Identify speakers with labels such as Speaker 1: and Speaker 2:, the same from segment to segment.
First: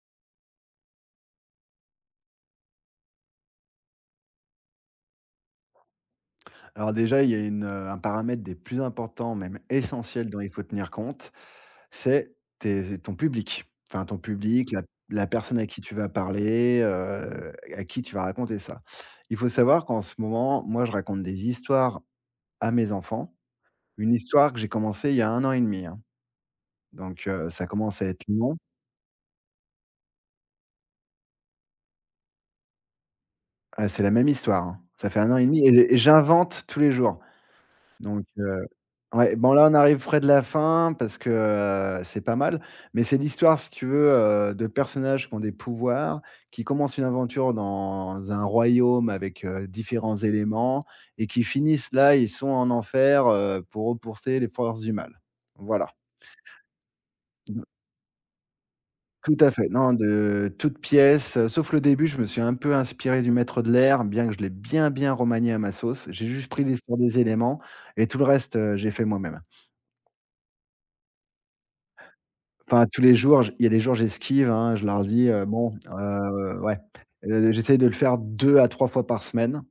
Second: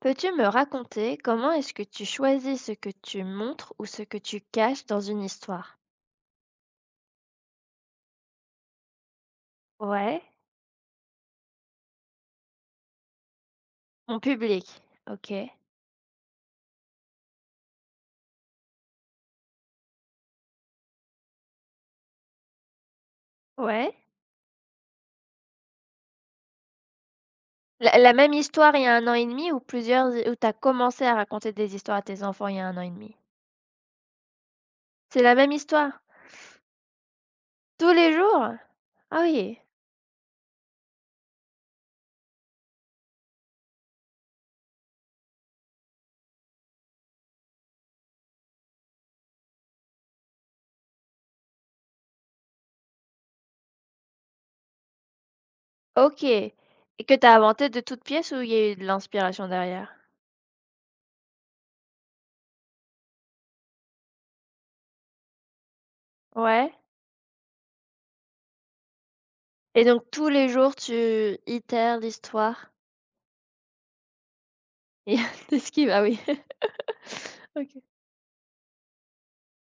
Speaker 1: Peux-tu me raconter comment est-ce que tu choisis ce que tu montres ou ce que tu caches dans une histoire?
Speaker 2: Alors déjà, il y a un paramètre des plus importants, même
Speaker 1: Ouais.
Speaker 2: essentiels, dont il faut tenir compte, c'est tes ton public. Enfin ton
Speaker 1: Mon public,
Speaker 2: public, la
Speaker 1: OK.
Speaker 2: personne à qui tu vas parler, à qui tu vas raconter ça. Il faut savoir qu'en ce moment, moi, je raconte des histoires à mes enfants.
Speaker 1: Ouais.
Speaker 2: Une histoire que j'ai commencée il y a un an et demi, hein. Donc, ça
Speaker 1: La
Speaker 2: commence à
Speaker 1: la
Speaker 2: être
Speaker 1: même
Speaker 2: long.
Speaker 1: histoire il y a un an et demi ou plusieurs hi ou tu commencé à raconter des histoires à tes enfants il y a un an et demi?
Speaker 2: Ah, c'est la même histoire, hein. Ça fait
Speaker 1: C'est
Speaker 2: un an
Speaker 1: la
Speaker 2: et
Speaker 1: même
Speaker 2: demi, et
Speaker 1: histoire?
Speaker 2: j'invente tous les jours,
Speaker 1: Tous les
Speaker 2: donc.
Speaker 1: jours? Ah
Speaker 2: Ouais, bon
Speaker 1: oui,
Speaker 2: là, on arrive près de la fin parce que, c'est pas mal, mais c'est l'histoire, si tu veux, de personnages qui ont des pouvoirs, qui commencent une aventure dans un royaume avec, différents éléments et qui finissent là, ils sont en enfer, pour repousser les forces du mal. Voilà.
Speaker 1: OK, et que t'as
Speaker 2: Mmh.
Speaker 1: inventé de toutes pièces ou il y a eu de
Speaker 2: Tout
Speaker 1: l'inspiration
Speaker 2: à fait.
Speaker 1: derrière?
Speaker 2: Non, de toutes pièces, sauf le début, je me suis un peu inspiré du Maître de l'air, bien que je l'ai bien, bien remanié à ma sauce. J'ai juste pris
Speaker 1: Ouais,
Speaker 2: l'histoire des éléments et tout le reste, j'ai fait moi-même.
Speaker 1: et donc tous les jours tu itères l'histoire.
Speaker 2: Enfin, tous les jours, j il y a des jours, j'esquive, hein, je leur
Speaker 1: Et
Speaker 2: dis,
Speaker 1: tu
Speaker 2: «Bon,
Speaker 1: esquives, ah oui.
Speaker 2: ouais».
Speaker 1: OK.
Speaker 2: J'essaye de le faire 2 à 3 fois par semaine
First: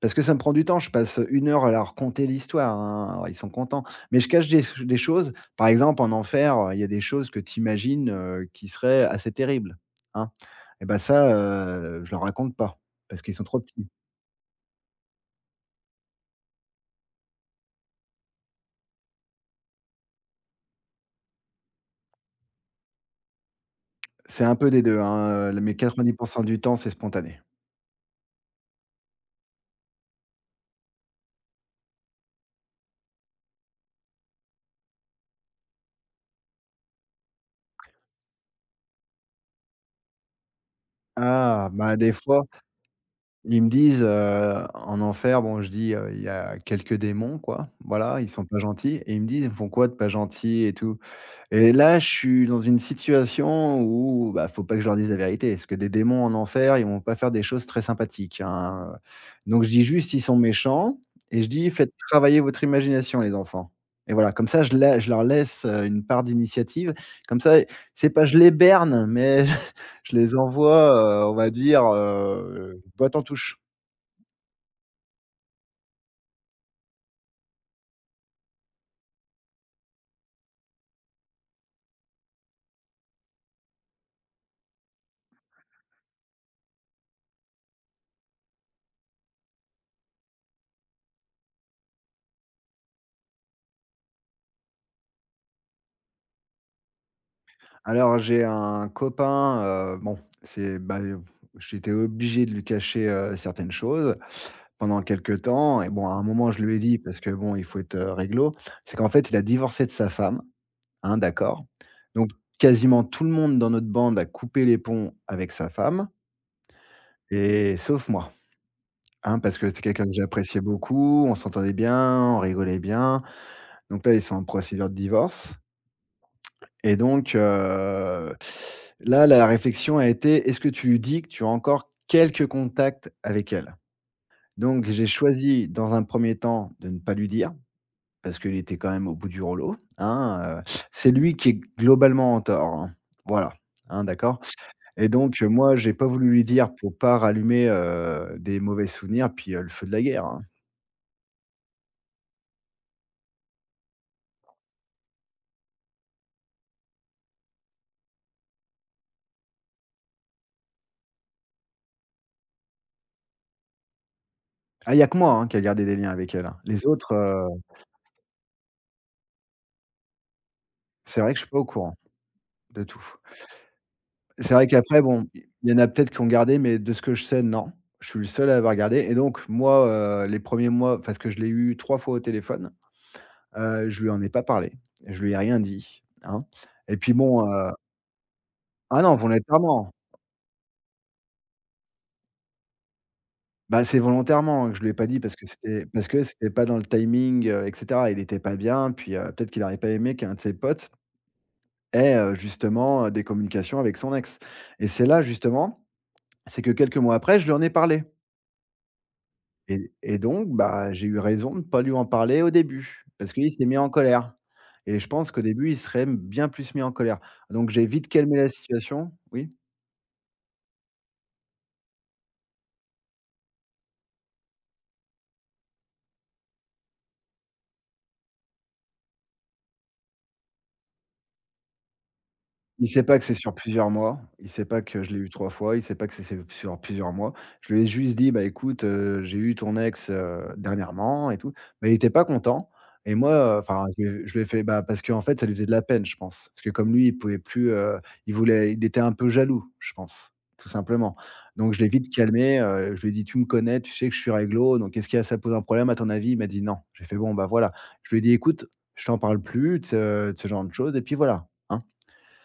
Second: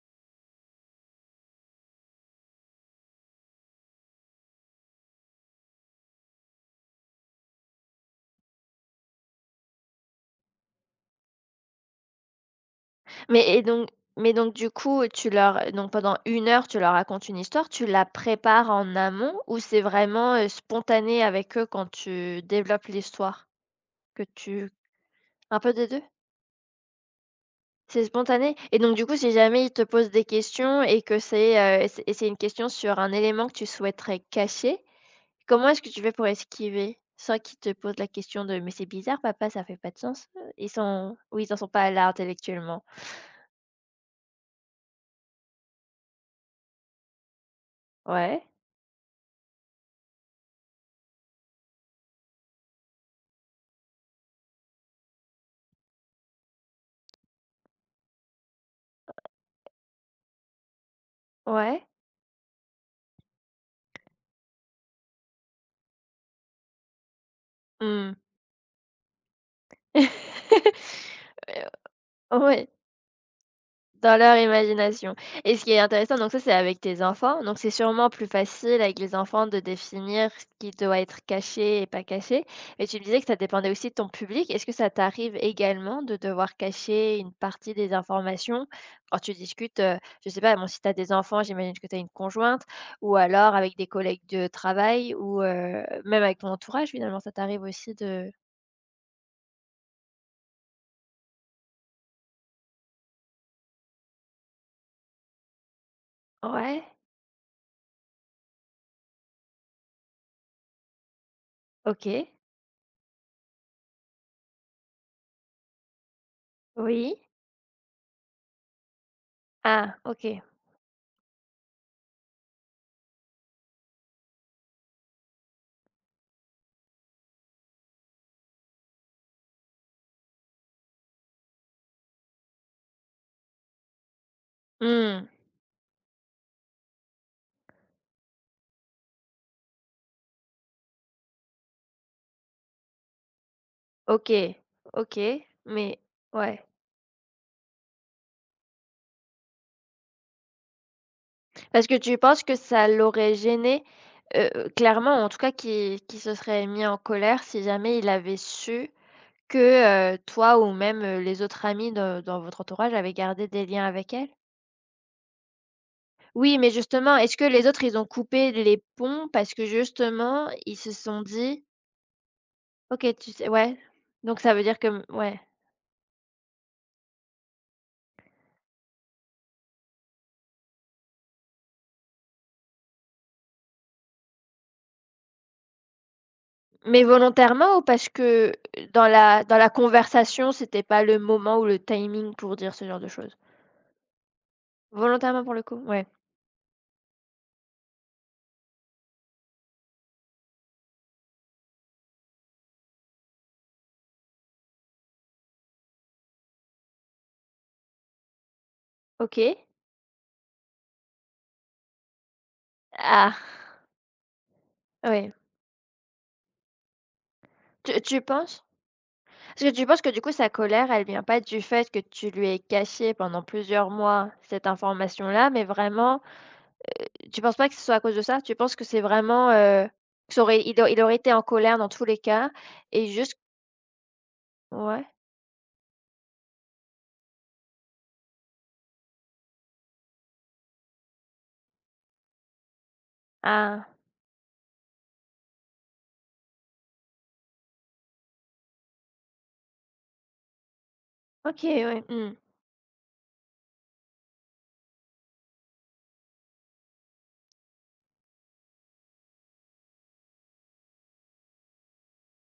Speaker 2: parce que ça me prend du temps. Je passe une heure à leur conter l'histoire, hein. Alors ils sont contents, mais je cache des choses. Par exemple, en enfer, il y a des choses que tu imagines, qui seraient assez terribles, hein, et ben ça, je leur raconte pas parce qu'ils sont
Speaker 1: Mais
Speaker 2: trop
Speaker 1: et
Speaker 2: petits.
Speaker 1: donc mais donc du coup, tu leur donc pendant une heure, tu leur racontes une histoire, tu la prépares en amont ou c'est vraiment, spontané avec eux quand tu développes l'histoire? Que
Speaker 2: C'est un peu
Speaker 1: tu
Speaker 2: des 2, hein,
Speaker 1: un peu
Speaker 2: mais
Speaker 1: des deux.
Speaker 2: 90% du temps, c'est spontané.
Speaker 1: C'est spontané? Et donc du coup, si jamais ils te posent des questions et que c'est, et c'est et c'est une question sur un élément que tu souhaiterais cacher, comment est-ce que tu fais pour esquiver? Sans qu'ils te posent la question de: «Mais c'est bizarre papa, ça fait pas de sens», ils sont oui, ils en sont
Speaker 2: Ah,
Speaker 1: pas
Speaker 2: bah,
Speaker 1: là
Speaker 2: des fois.
Speaker 1: intellectuellement.
Speaker 2: Ils me disent, en enfer, bon, je dis, «Il y a quelques démons, quoi, voilà, ils
Speaker 1: Ouais,
Speaker 2: sont pas gentils», et ils me disent: «Ils me font quoi de pas gentil et tout?» Et là, je suis dans une situation où, bah, faut pas que je leur dise la vérité, parce que des démons en enfer, ils vont pas faire des choses très sympathiques, hein, donc je dis juste: «Ils sont méchants», et je dis:
Speaker 1: ouais.
Speaker 2: «Faites travailler votre imagination, les enfants». Et voilà, comme ça, je leur laisse, une part d'initiative, comme ça. C'est
Speaker 1: Mmh.
Speaker 2: pas je les berne, mais je les envoie, on va dire,
Speaker 1: Ouais,
Speaker 2: botte en touche.
Speaker 1: dans leur imagination. Et ce qui est intéressant donc ça, c'est avec tes enfants, donc c'est sûrement plus facile avec les enfants de définir ce qui doit être caché et pas caché. Mais tu me disais que ça dépendait aussi de ton public. Est-ce que ça t'arrive également de devoir cacher une partie des informations quand tu discutes, je sais pas, bon, si tu as des enfants, j'imagine que tu as une conjointe ou alors avec des collègues de travail ou même avec ton entourage finalement, ça t'arrive aussi
Speaker 2: Alors
Speaker 1: de.
Speaker 2: j'ai un copain, bon, c'est bah, j'étais obligé de lui cacher, certaines choses pendant quelque temps, et bon, à un moment, je lui ai
Speaker 1: Ouais,
Speaker 2: dit parce que bon, il faut être, réglo. C'est qu'en fait, il a divorcé de sa femme, hein, d'accord?
Speaker 1: OK,
Speaker 2: Donc quasiment tout le monde dans notre bande a coupé les ponts avec sa femme,
Speaker 1: oui.
Speaker 2: et sauf moi, hein, parce que c'est
Speaker 1: Ah,
Speaker 2: quelqu'un que
Speaker 1: OK.
Speaker 2: j'appréciais beaucoup, on s'entendait bien, on rigolait bien. Donc là, ils sont en procédure de divorce. Et donc, là, la réflexion a été: «Est-ce que tu lui dis que tu as encore quelques contacts avec elle?» Donc j'ai
Speaker 1: Mmh.
Speaker 2: choisi, dans un premier temps, de ne pas lui dire, parce qu'il était quand même au bout du rouleau, hein. C'est lui qui est globalement en tort, hein. Voilà, hein,
Speaker 1: OK,
Speaker 2: d'accord? Et
Speaker 1: OK,
Speaker 2: donc, moi, j'ai
Speaker 1: mais
Speaker 2: pas voulu lui
Speaker 1: ouais.
Speaker 2: dire pour pas rallumer, des mauvais souvenirs, puis, le feu de la guerre, hein.
Speaker 1: Parce que tu penses que ça l'aurait gêné, heu, clairement, en tout cas, qui se serait mis en colère si jamais il avait su que, toi ou même, les autres amis de dans votre entourage avaient gardé des liens avec elle?
Speaker 2: Ah, il y a que moi, hein, qui a gardé des liens avec elle, hein.
Speaker 1: Oui, mais
Speaker 2: Les autres,
Speaker 1: justement, est-ce que les autres, ils ont coupé les ponts parce que justement, ils se
Speaker 2: c'est
Speaker 1: sont
Speaker 2: vrai que je suis pas au
Speaker 1: dit:
Speaker 2: courant de tout.
Speaker 1: «OK, tu sais», ouais, donc ça
Speaker 2: C'est
Speaker 1: veut
Speaker 2: vrai
Speaker 1: dire
Speaker 2: qu'après
Speaker 1: que
Speaker 2: bon,
Speaker 1: ouais.
Speaker 2: il y en a peut-être qui ont gardé, mais de ce que je sais, non. Je suis le seul à avoir gardé, et donc moi, les premiers mois, parce que je l'ai eu 3 fois au téléphone, je lui en ai pas parlé. Je lui ai rien dit, hein, et
Speaker 1: Mais
Speaker 2: puis bon,
Speaker 1: volontairement ou parce que
Speaker 2: ah
Speaker 1: dans
Speaker 2: non,
Speaker 1: la dans la
Speaker 2: volontairement.
Speaker 1: conversation, c'était pas le moment ou le timing pour dire ce genre de choses?
Speaker 2: Bah, c'est volontairement que je lui ai pas dit parce que
Speaker 1: Volontairement pour le coup? Ouais.
Speaker 2: c'était pas dans le timing, et cetera. Il était pas bien, puis, peut-être qu'il aurait pas aimé qu'un de ses potes ait, justement, des communications avec son ex. Et c'est là, justement, c'est que quelques mois après, je lui en ai parlé.
Speaker 1: OK.
Speaker 2: Et donc, bah, j'ai eu raison de pas lui en parler au début, parce
Speaker 1: Ah!
Speaker 2: qu'il s'est mis en colère, et je pense
Speaker 1: Ouais.
Speaker 2: qu'au début, il serait bien plus mis en colère. Donc j'ai
Speaker 1: Tu
Speaker 2: vite
Speaker 1: tu
Speaker 2: calmé la
Speaker 1: penses?
Speaker 2: situation, oui?
Speaker 1: Est-ce que tu penses que du coup sa colère, elle vient pas du fait que tu lui aies caché pendant plusieurs mois cette information-là, mais vraiment tu penses pas que ce soit à cause de ça? Tu penses que c'est vraiment, que ça aurait il au il aurait été en colère dans tous les cas.
Speaker 2: Il sait
Speaker 1: et
Speaker 2: pas que c'est
Speaker 1: juste
Speaker 2: sur plusieurs mois, il sait pas que
Speaker 1: ouais?
Speaker 2: je l'ai eu 3 fois, il sait pas que c'est sur plusieurs mois. Je lui ai juste dit: «Bah, écoute, j'ai eu ton ex, dernièrement et tout». Bah, il était pas content, et moi, enfin,
Speaker 1: Ah!
Speaker 2: je lui ai fait bah, parce qu'en fait, ça lui faisait de la peine, je pense. Parce que comme lui, il pouvait plus, il était un peu jaloux, je pense, tout simplement.
Speaker 1: OK,
Speaker 2: Donc je l'ai
Speaker 1: ouais.
Speaker 2: vite
Speaker 1: Mmh.
Speaker 2: calmé, je lui ai dit: «Tu me connais, tu sais que je suis réglo, donc est-ce qu'il y a ça pose un problème à ton avis?» Il m'a dit: «Non». J'ai fait: «Bon, bah, voilà». Je lui ai dit: «Écoute, je t'en parle plus de ce genre de choses, et puis voilà, hein».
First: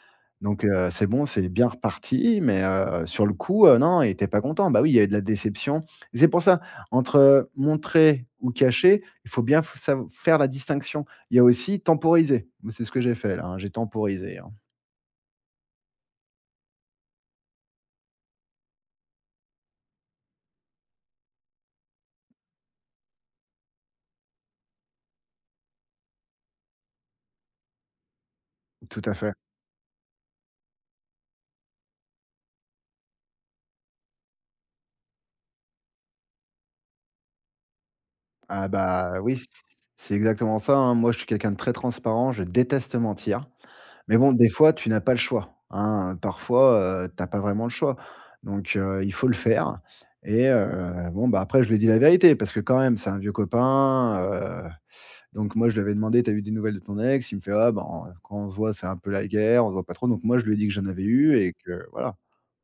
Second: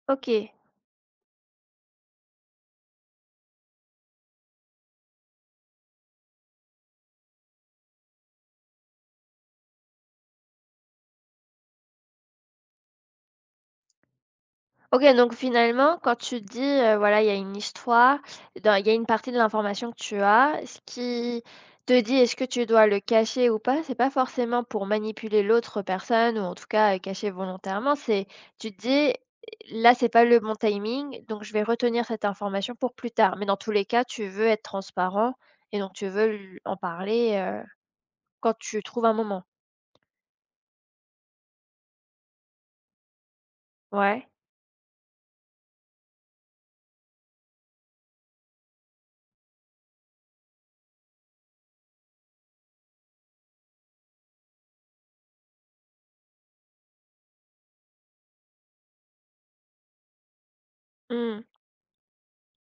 Speaker 1: OK.
Speaker 2: Donc, c'est bon, c'est bien reparti, mais sur le coup, non, il était pas content. Bah oui, il y avait de la déception. Et c'est pour ça, entre, montrer ou cacher, il faut bien f sav faire la distinction. Il y a aussi temporiser. Moi, c'est ce que j'ai fait là, hein, j'ai temporisé, hein.
Speaker 1: OK, donc finalement, quand tu dis, voilà, il y a une histoire, dans il y a une partie de l'information que tu as, ce qui te dit est-ce que tu dois le cacher ou pas, c'est pas forcément pour manipuler l'autre personne ou en tout cas, cacher volontairement, c'est tu te
Speaker 2: Tout à
Speaker 1: dis:
Speaker 2: fait.
Speaker 1: «Là, c'est pas le bon timing, donc je vais retenir cette information pour plus tard». Mais dans tous les cas, tu veux être transparent et donc tu veux l en parler, quand
Speaker 2: Ah
Speaker 1: tu trouves un
Speaker 2: bah oui,
Speaker 1: moment.
Speaker 2: c'est exactement ça, hein. Moi, je suis quelqu'un de très transparent, je déteste mentir. Mais
Speaker 1: Ouais.
Speaker 2: bon, des fois, tu n'as pas le choix, hein, parfois, tu as pas vraiment le choix. Donc, il faut le faire, et bon, bah, après je lui ai dit la vérité parce que quand même c'est un vieux copain, heu, donc moi je lui avais demandé: «T'as eu des nouvelles de ton ex?» Il me fait: «Ah, ben, quand on se voit, c'est un peu la guerre, on se voit pas trop». Donc moi je lui ai dit que j'en avais eu,
Speaker 1: Mmh.
Speaker 2: et que voilà.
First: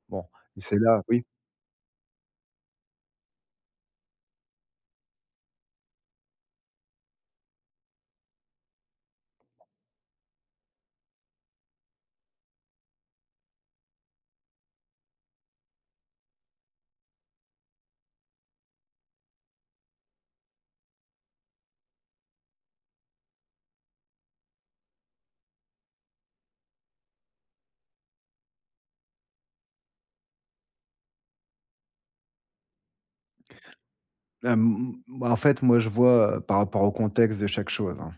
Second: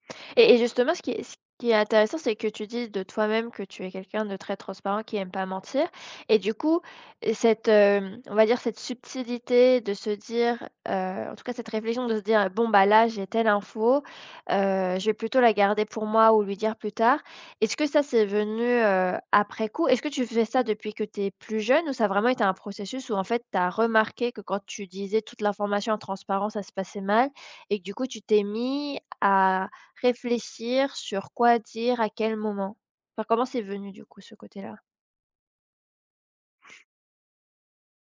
Speaker 2: Bon,
Speaker 1: Et
Speaker 2: et c'est
Speaker 1: justement,
Speaker 2: là
Speaker 1: ce qui
Speaker 2: oui.
Speaker 1: est intéressant, c'est que tu dis de toi-même que tu es quelqu'un de très transparent, qui aime pas mentir. Et du coup, cette, on va dire, cette subtilité de se dire, heu, en tout cas, cette réflexion de se dire: «Bon, bah, là, j'ai telle info, heu, je vais plutôt la garder pour moi ou lui dire plus tard». Est-ce que ça, c'est venu, après coup? Est-ce que tu fais ça depuis que tu es plus jeune ou ça a vraiment été un processus où, en fait, tu as remarqué que quand tu disais toute l'information en transparence, ça se passait mal et que du coup, tu t'es mis à réfléchir sur quoi dire, à quel moment? Enfin, comment c'est venu du coup ce côté-là?
Speaker 2: Bah, en fait, moi je vois, par rapport au contexte de chaque chose, hein.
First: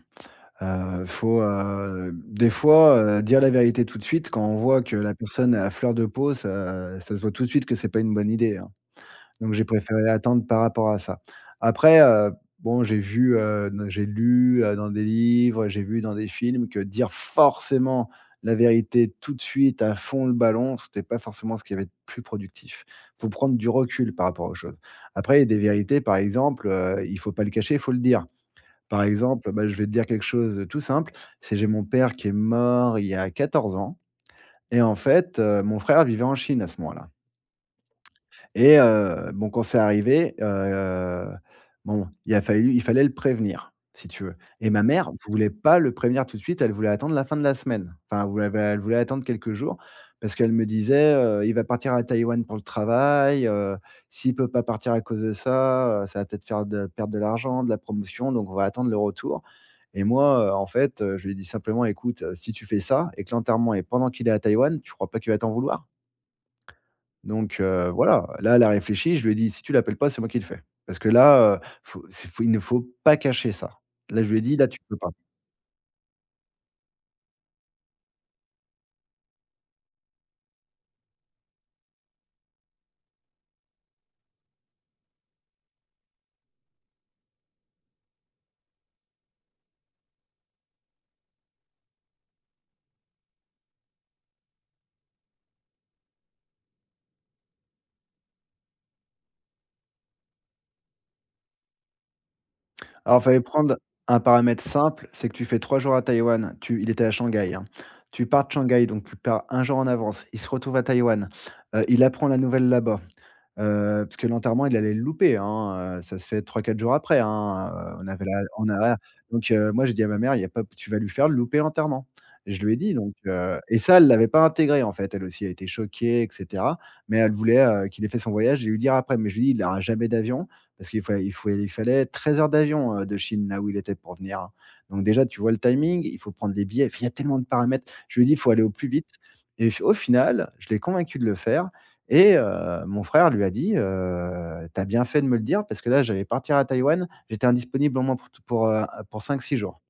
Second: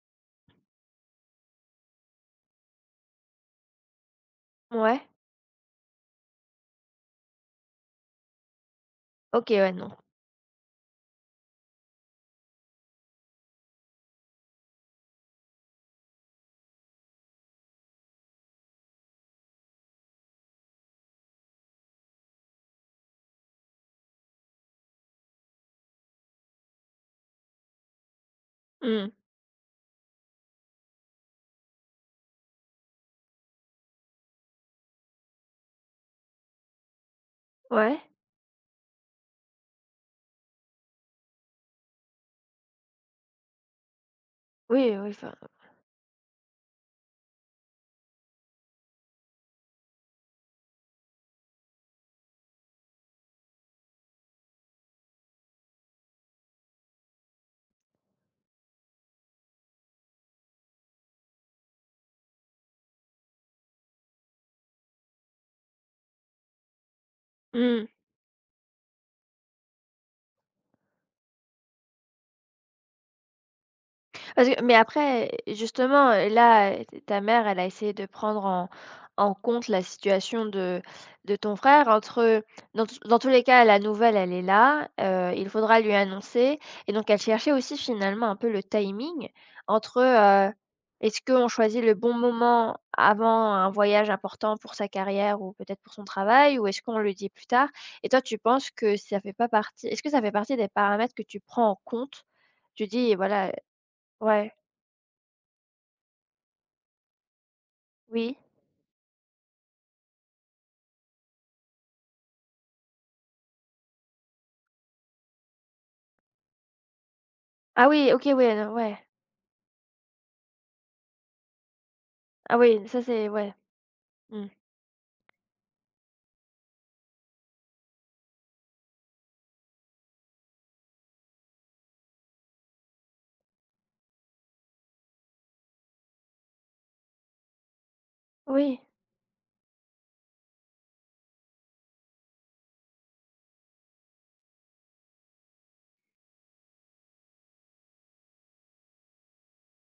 Speaker 2: Faut, des fois, dire la vérité tout de suite quand on voit que
Speaker 1: Ouais.
Speaker 2: la personne est à fleur de peau, ça se voit tout de suite que c'est pas une bonne idée, hein.
Speaker 1: OK,
Speaker 2: Donc j'ai
Speaker 1: ouais, non.
Speaker 2: préféré attendre par rapport à ça. Après, bon, j'ai vu, n j'ai lu, dans des livres, j'ai vu dans des films que dire forcément la vérité tout de suite à fond le ballon, c'était pas forcément ce qui avait être plus productif. Faut prendre du recul par rapport aux choses. Après, il y a des vérités, par exemple, il faut pas le cacher, il faut le dire. Par
Speaker 1: Hmm.
Speaker 2: exemple, bah, je vais te dire quelque chose de tout simple, c'est j'ai mon père qui est mort il y a 14 ans, et en fait, mon frère vivait en Chine à ce moment-là.
Speaker 1: Ouais.
Speaker 2: Et bon, quand c'est arrivé, bon, il a fallu il fallait le prévenir, si tu veux. Et ma
Speaker 1: Oui, oui,
Speaker 2: mère
Speaker 1: enfin,
Speaker 2: voulait pas le prévenir tout de suite, elle voulait attendre la fin de la semaine. Enfin, elle voulait attendre quelques jours parce qu'elle me disait, «Il va partir à Taïwan pour le travail, s'il peut pas partir à cause de ça, ça va peut-être faire de perdre de l'argent, de la promotion, donc on va attendre le retour». Et moi, en fait, je lui ai dit simplement: «Écoute, si tu fais ça et que l'enterrement est pendant qu'il est à Taïwan, tu crois pas qu'il va t'en vouloir?» Donc,
Speaker 1: mmh.
Speaker 2: voilà, là, elle a réfléchi, je lui ai dit: «Si tu l'appelles pas, c'est moi qui le fais». Parce que là, faut c'est faut il ne faut pas cacher ça. Là, je lui ai
Speaker 1: Parce
Speaker 2: dit:
Speaker 1: que
Speaker 2: «Là,
Speaker 1: mais
Speaker 2: tu peux pas».
Speaker 1: après, justement, là, ta mère, elle a essayé de prendre en compte la situation de ton frère entre dans tous les cas, la nouvelle, elle est là, il faudra lui annoncer et donc elle cherchait aussi finalement un peu le timing entre, est-ce qu'on choisit le bon moment avant un voyage important pour sa carrière ou peut-être pour son travail ou est-ce qu'on le dit plus tard? Et toi, tu penses que ça fait pas partie, est-ce que ça fait partie des paramètres que tu prends en compte? Tu dis
Speaker 2: Alors, il fallait
Speaker 1: voilà,
Speaker 2: prendre un
Speaker 1: ouais.
Speaker 2: paramètre simple, c'est que tu fais 3 jours à Taïwan, tu il était à Shanghai, hein. Tu
Speaker 1: Oui.
Speaker 2: pars de Shanghai, donc tu pars un jour en avance, il se retrouve à Taïwan, il apprend la nouvelle là-bas. Parce que l'enterrement, il allait le louper, hein, ça se fait 3, 4 jours après, hein,
Speaker 1: Ah
Speaker 2: on
Speaker 1: oui,
Speaker 2: avait
Speaker 1: OK,
Speaker 2: la
Speaker 1: ouais,
Speaker 2: on
Speaker 1: non, ouais.
Speaker 2: a donc moi j'ai dit à ma mère : « Il y a pas tu vas lui faire louper l'enterrement ». Je
Speaker 1: Ah
Speaker 2: lui ai
Speaker 1: oui,
Speaker 2: dit
Speaker 1: ça
Speaker 2: donc
Speaker 1: c'est ouais.
Speaker 2: et ça, elle l'avait pas
Speaker 1: Mmh.
Speaker 2: intégré en fait, elle aussi, a été choquée et cetera, mais elle voulait, qu'il ait fait son voyage et lui dire après. Mais je lui ai dit : « Il n'aura jamais d'avion » parce qu'il fallait 13 heures d'avion, de Chine, là où il était pour venir, hein. Donc déjà, tu vois le timing, il faut prendre les billets, enfin, il y a tellement de paramètres. Je lui ai dit : « Il faut aller au
Speaker 1: Oui.
Speaker 2: plus vite » et au final, je l'ai convaincu de le faire et mon frère lui a dit : « Tu bien fait de me le dire parce que là, j'allais partir à Taïwan, j'étais indisponible au moins pour 5 6 jours ».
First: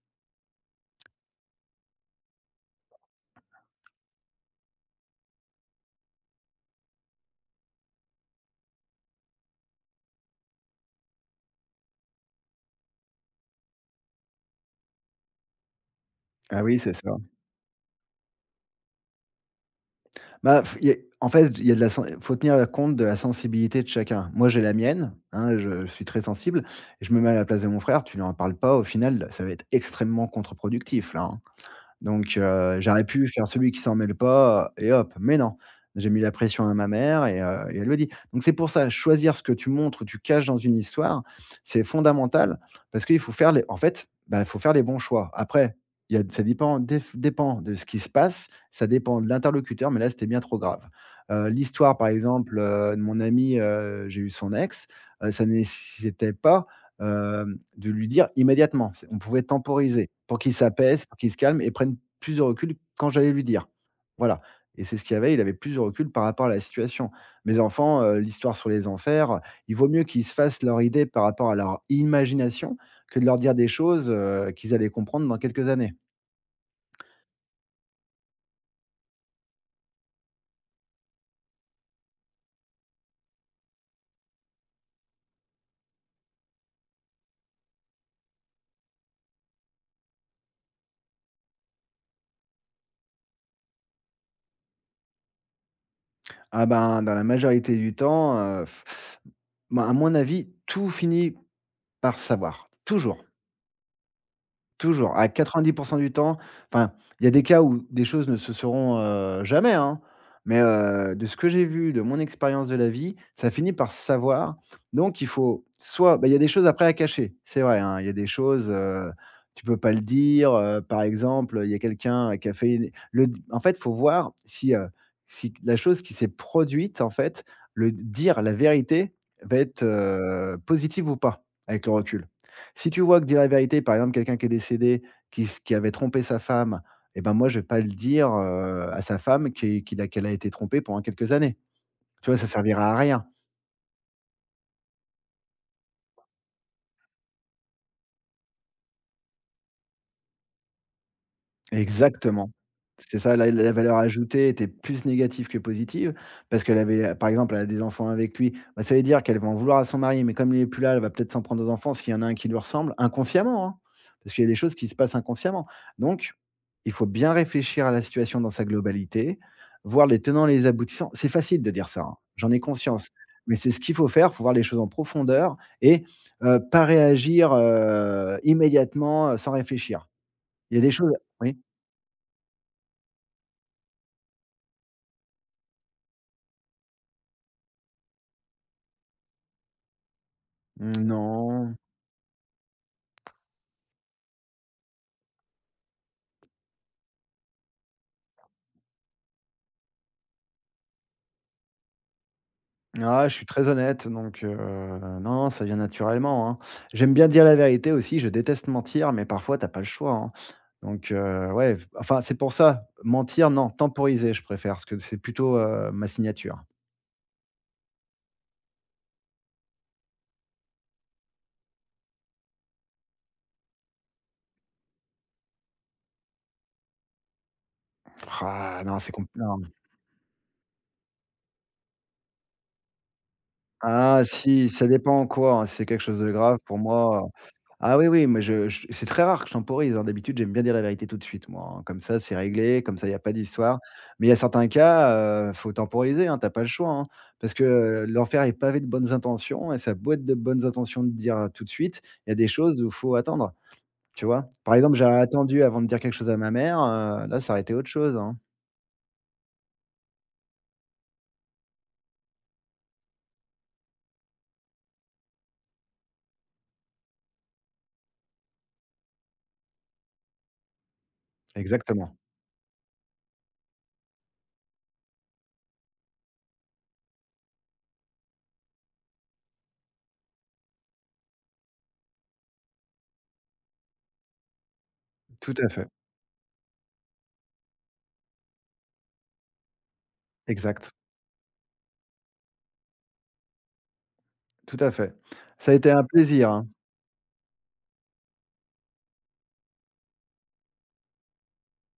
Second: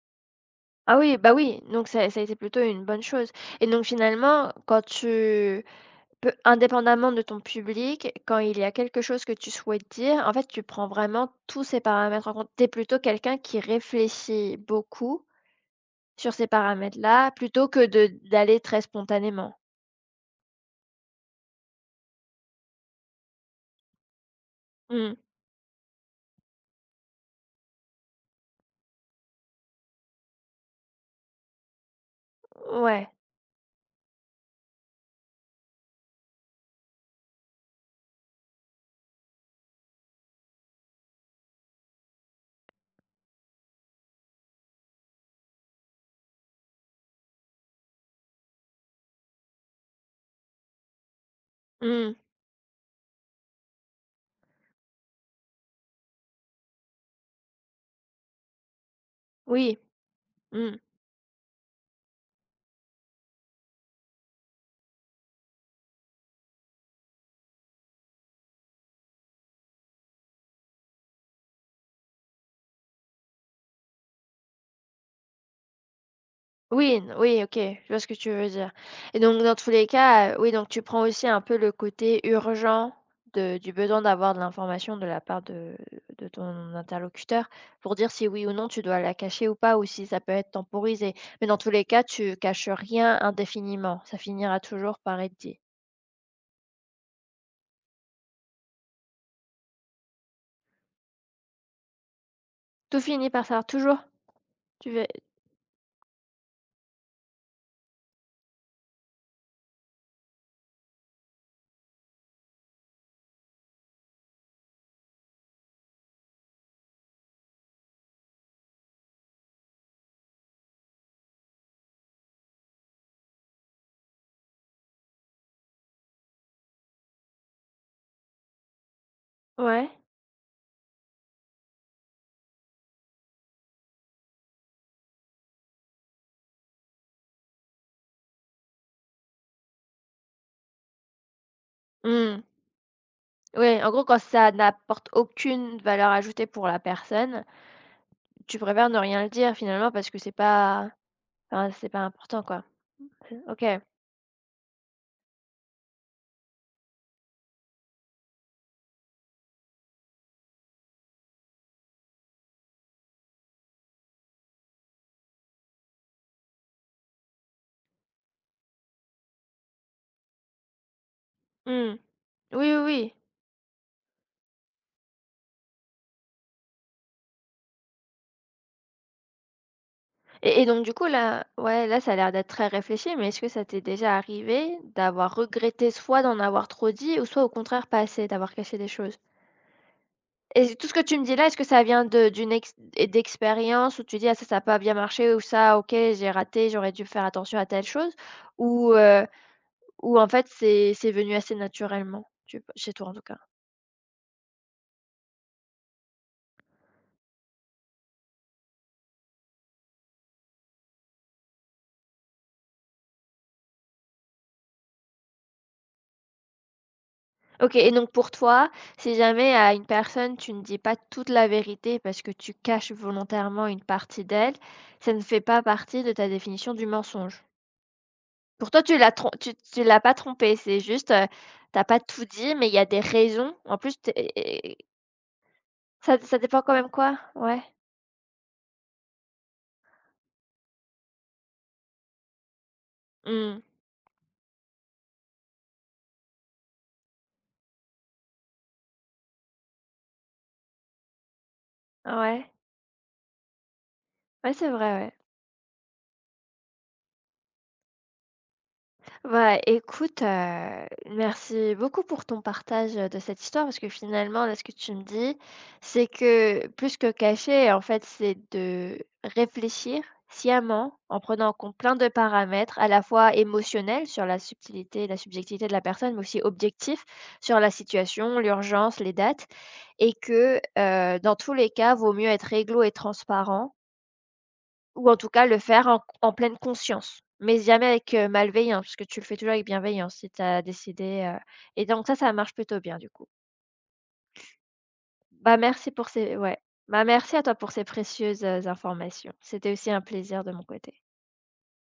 Speaker 1: Ah oui, bah oui, donc ça ça a été plutôt une bonne chose et donc finalement, quand tu peu indépendamment de ton public, quand il y a quelque chose que tu souhaites dire, en fait, tu prends vraiment tous ces paramètres en compte. T'es plutôt quelqu'un qui réfléchit beaucoup sur ces
Speaker 2: Ah oui, c'est ça.
Speaker 1: paramètres-là, plutôt que de d'aller très spontanément.
Speaker 2: Bah, f y a en fait, il y a de la sen faut tenir compte de la sensibilité de chacun. Moi, j'ai la mienne,
Speaker 1: Mmh.
Speaker 2: hein, je suis très sensible et je me mets à la place de mon frère, tu lui en parles pas, au final, ça va être extrêmement contre-productif, là, hein. Donc j'aurais
Speaker 1: Ouais.
Speaker 2: pu faire celui qui s'en mêle pas et hop, mais non, j'ai mis la pression à ma mère et elle le dit. Donc c'est pour ça, choisir ce que tu montres ou tu caches dans une histoire, c'est fondamental parce qu'il faut faire les en fait, bah, il faut faire les bons choix. Après, il y a ça dépend déf dépend de ce qui se passe, ça dépend de l'interlocuteur, mais là, c'était bien trop grave. L'histoire, par
Speaker 1: Mmh.
Speaker 2: exemple, de mon ami, j'ai eu son ex, ça nécessitait pas de lui dire immédiatement. C'est on pouvait
Speaker 1: Oui.
Speaker 2: temporiser pour qu'il
Speaker 1: Mmh.
Speaker 2: s'apaise, pour qu'il se calme et prenne plus de recul quand j'allais lui dire. Voilà et c'est ce qu'il y avait, il avait plus de recul par rapport à la situation. Mes enfants, l'histoire sur les enfers, il vaut mieux qu'ils se fassent leur idée par rapport à leur imagination que de leur dire des choses, qu'ils allaient comprendre dans quelques années.
Speaker 1: Oui, n oui, OK, je vois ce que tu veux dire et donc dans tous les cas, oui, donc tu prends aussi un peu le côté urgent de du besoin d'avoir de l'information de la part de ton interlocuteur pour dire si oui ou non tu dois la cacher ou pas ou si ça peut être temporisé. Mais dans tous les cas, tu caches rien indéfiniment, ça finira toujours par être dit.
Speaker 2: Ah ben, dans la majorité du temps, moi à mon avis, tout finit par savoir,
Speaker 1: Tout
Speaker 2: toujours.
Speaker 1: finit par ça. Toujours? Tu veux
Speaker 2: Toujours, à 90 du temps, enfin, il y a des cas où des choses ne se seront, jamais, hein, mais de ce que j'ai vu, de mon expérience de la vie, ça finit par se savoir. Donc il faut soit bah, il y a des choses après à cacher, c'est vrai, hein, il y a des choses, tu peux pas le dire, par exemple, il y a quelqu'un qui a fait une le en fait, faut voir si, si la chose qui s'est produite, en fait, le dire la vérité va être,
Speaker 1: ouais?
Speaker 2: positive ou pas avec le recul. Si tu vois que dire la vérité, par exemple, quelqu'un qui est décédé, qui avait trompé sa femme et ben, moi, je vais pas le dire, à sa femme qui qu'il a qu'elle a été trompée pendant quelques années. Tu vois,
Speaker 1: Oui.
Speaker 2: ça servira à rien.
Speaker 1: Ouais, en gros, quand ça n'apporte aucune valeur ajoutée pour la personne, tu préfères ne rien le dire finalement parce que c'est pas. Enfin, c'est pas important
Speaker 2: Exactement.
Speaker 1: quoi.
Speaker 2: C'est ça, la
Speaker 1: OK.
Speaker 2: la valeur ajoutée était plus négative que positive parce qu'elle avait par exemple, elle a des enfants avec lui, bah, ça veut dire qu'elle va en vouloir à son mari, mais comme il n'est plus là, elle va peut-être s'en prendre aux enfants s'il y en a un qui lui ressemble, inconsciemment, hein, parce qu'il y a des choses qui se passent inconsciemment. Donc il faut bien réfléchir à la situation dans sa globalité, voir les tenants, et les aboutissants. C'est facile de dire
Speaker 1: Mmh.
Speaker 2: ça, hein, j'en ai
Speaker 1: Oui, oui,
Speaker 2: conscience,
Speaker 1: oui.
Speaker 2: mais c'est ce qu'il faut faire. Il faut voir les choses en profondeur et pas réagir, immédiatement, sans réfléchir.
Speaker 1: Et
Speaker 2: Il y a
Speaker 1: donc
Speaker 2: des
Speaker 1: du coup
Speaker 2: choses
Speaker 1: là,
Speaker 2: oui?
Speaker 1: ouais, là ça a l'air d'être très réfléchi, mais est-ce que ça t'est déjà arrivé d'avoir regretté soit d'en avoir trop dit ou soit au contraire pas assez, d'avoir caché des choses? Et tout ce
Speaker 2: Mmh,
Speaker 1: que tu me dis là, est-ce que
Speaker 2: non.
Speaker 1: ça vient de d'une ex et d'expérience où tu dis: «Ah ça, ça a pas bien marché» ou «Ça, OK, j'ai raté, j'aurais dû faire attention à telle chose» ou heu, ou en fait c'est venu assez naturellement? Tu chez toi en tout
Speaker 2: Ah, je
Speaker 1: cas?
Speaker 2: suis très honnête, donc non, non, ça vient naturellement, hein. J'aime bien dire la vérité aussi, je déteste mentir, mais parfois t'as pas le choix, hein. Donc ouais, enfin, c'est pour ça, mentir, non, temporiser, je préfère, parce que c'est plutôt, ma signature.
Speaker 1: OK, et donc pour toi, si jamais à une personne tu ne dis pas toute la vérité parce que tu caches volontairement une partie d'elle, ça ne fait pas partie de ta définition du mensonge? Pour
Speaker 2: Ah
Speaker 1: toi,
Speaker 2: non,
Speaker 1: tu l'as
Speaker 2: c'est
Speaker 1: trom
Speaker 2: compliqué.
Speaker 1: tu tu l'as pas trompé, c'est juste, tu pas tout dit, mais il y a des raisons. En plus, tu
Speaker 2: Ah si, ça dépend quoi, hein. Si c'est quelque chose
Speaker 1: ça
Speaker 2: de
Speaker 1: ça
Speaker 2: grave
Speaker 1: dépend quand
Speaker 2: pour
Speaker 1: même quoi?
Speaker 2: moi,
Speaker 1: Ouais.
Speaker 2: ah oui, oui, mais je c'est très rare que je temporise, hein. D'habitude, j'aime bien dire la vérité tout de suite moi, hein. Comme ça, c'est réglé, comme ça, il y a pas
Speaker 1: Mmh.
Speaker 2: d'histoire. Mais il y a certains cas, faut temporiser, hein, t'as pas le choix, hein. Parce que, l'enfer est pavé de bonnes intentions et ça a beau être de bonnes intentions de dire, tout de suite, il y a des
Speaker 1: Ouais.
Speaker 2: choses où il faut attendre, tu vois?
Speaker 1: Ouais, c'est
Speaker 2: Par
Speaker 1: vrai,
Speaker 2: exemple,
Speaker 1: ouais.
Speaker 2: j'aurais attendu avant de dire quelque chose à ma mère, là, ça aurait été autre chose, hein.
Speaker 1: Bah, écoute, merci beaucoup pour ton partage, de cette histoire parce que finalement, là, ce que tu me dis, c'est que plus que cacher, en fait, c'est de réfléchir sciemment en prenant en compte plein de
Speaker 2: Exactement,
Speaker 1: paramètres à la fois émotionnels sur la subtilité, la subjectivité de la personne, mais aussi objectifs sur la situation, l'urgence, les dates et que, dans tous les cas, vaut mieux être réglo et transparent ou en tout cas
Speaker 2: tout
Speaker 1: le
Speaker 2: à
Speaker 1: faire
Speaker 2: fait,
Speaker 1: en pleine conscience, mais jamais avec, malveillance, parce que tu le fais toujours avec bienveillance si tu as
Speaker 2: exact,
Speaker 1: décidé, et donc ça marche plutôt bien du coup.
Speaker 2: tout à fait.
Speaker 1: Bah,
Speaker 2: Ça a été
Speaker 1: merci
Speaker 2: un
Speaker 1: pour ces
Speaker 2: plaisir,
Speaker 1: ouais.
Speaker 2: hein.
Speaker 1: Bah, merci à toi pour ces précieuses, informations. C'était aussi un plaisir de mon côté.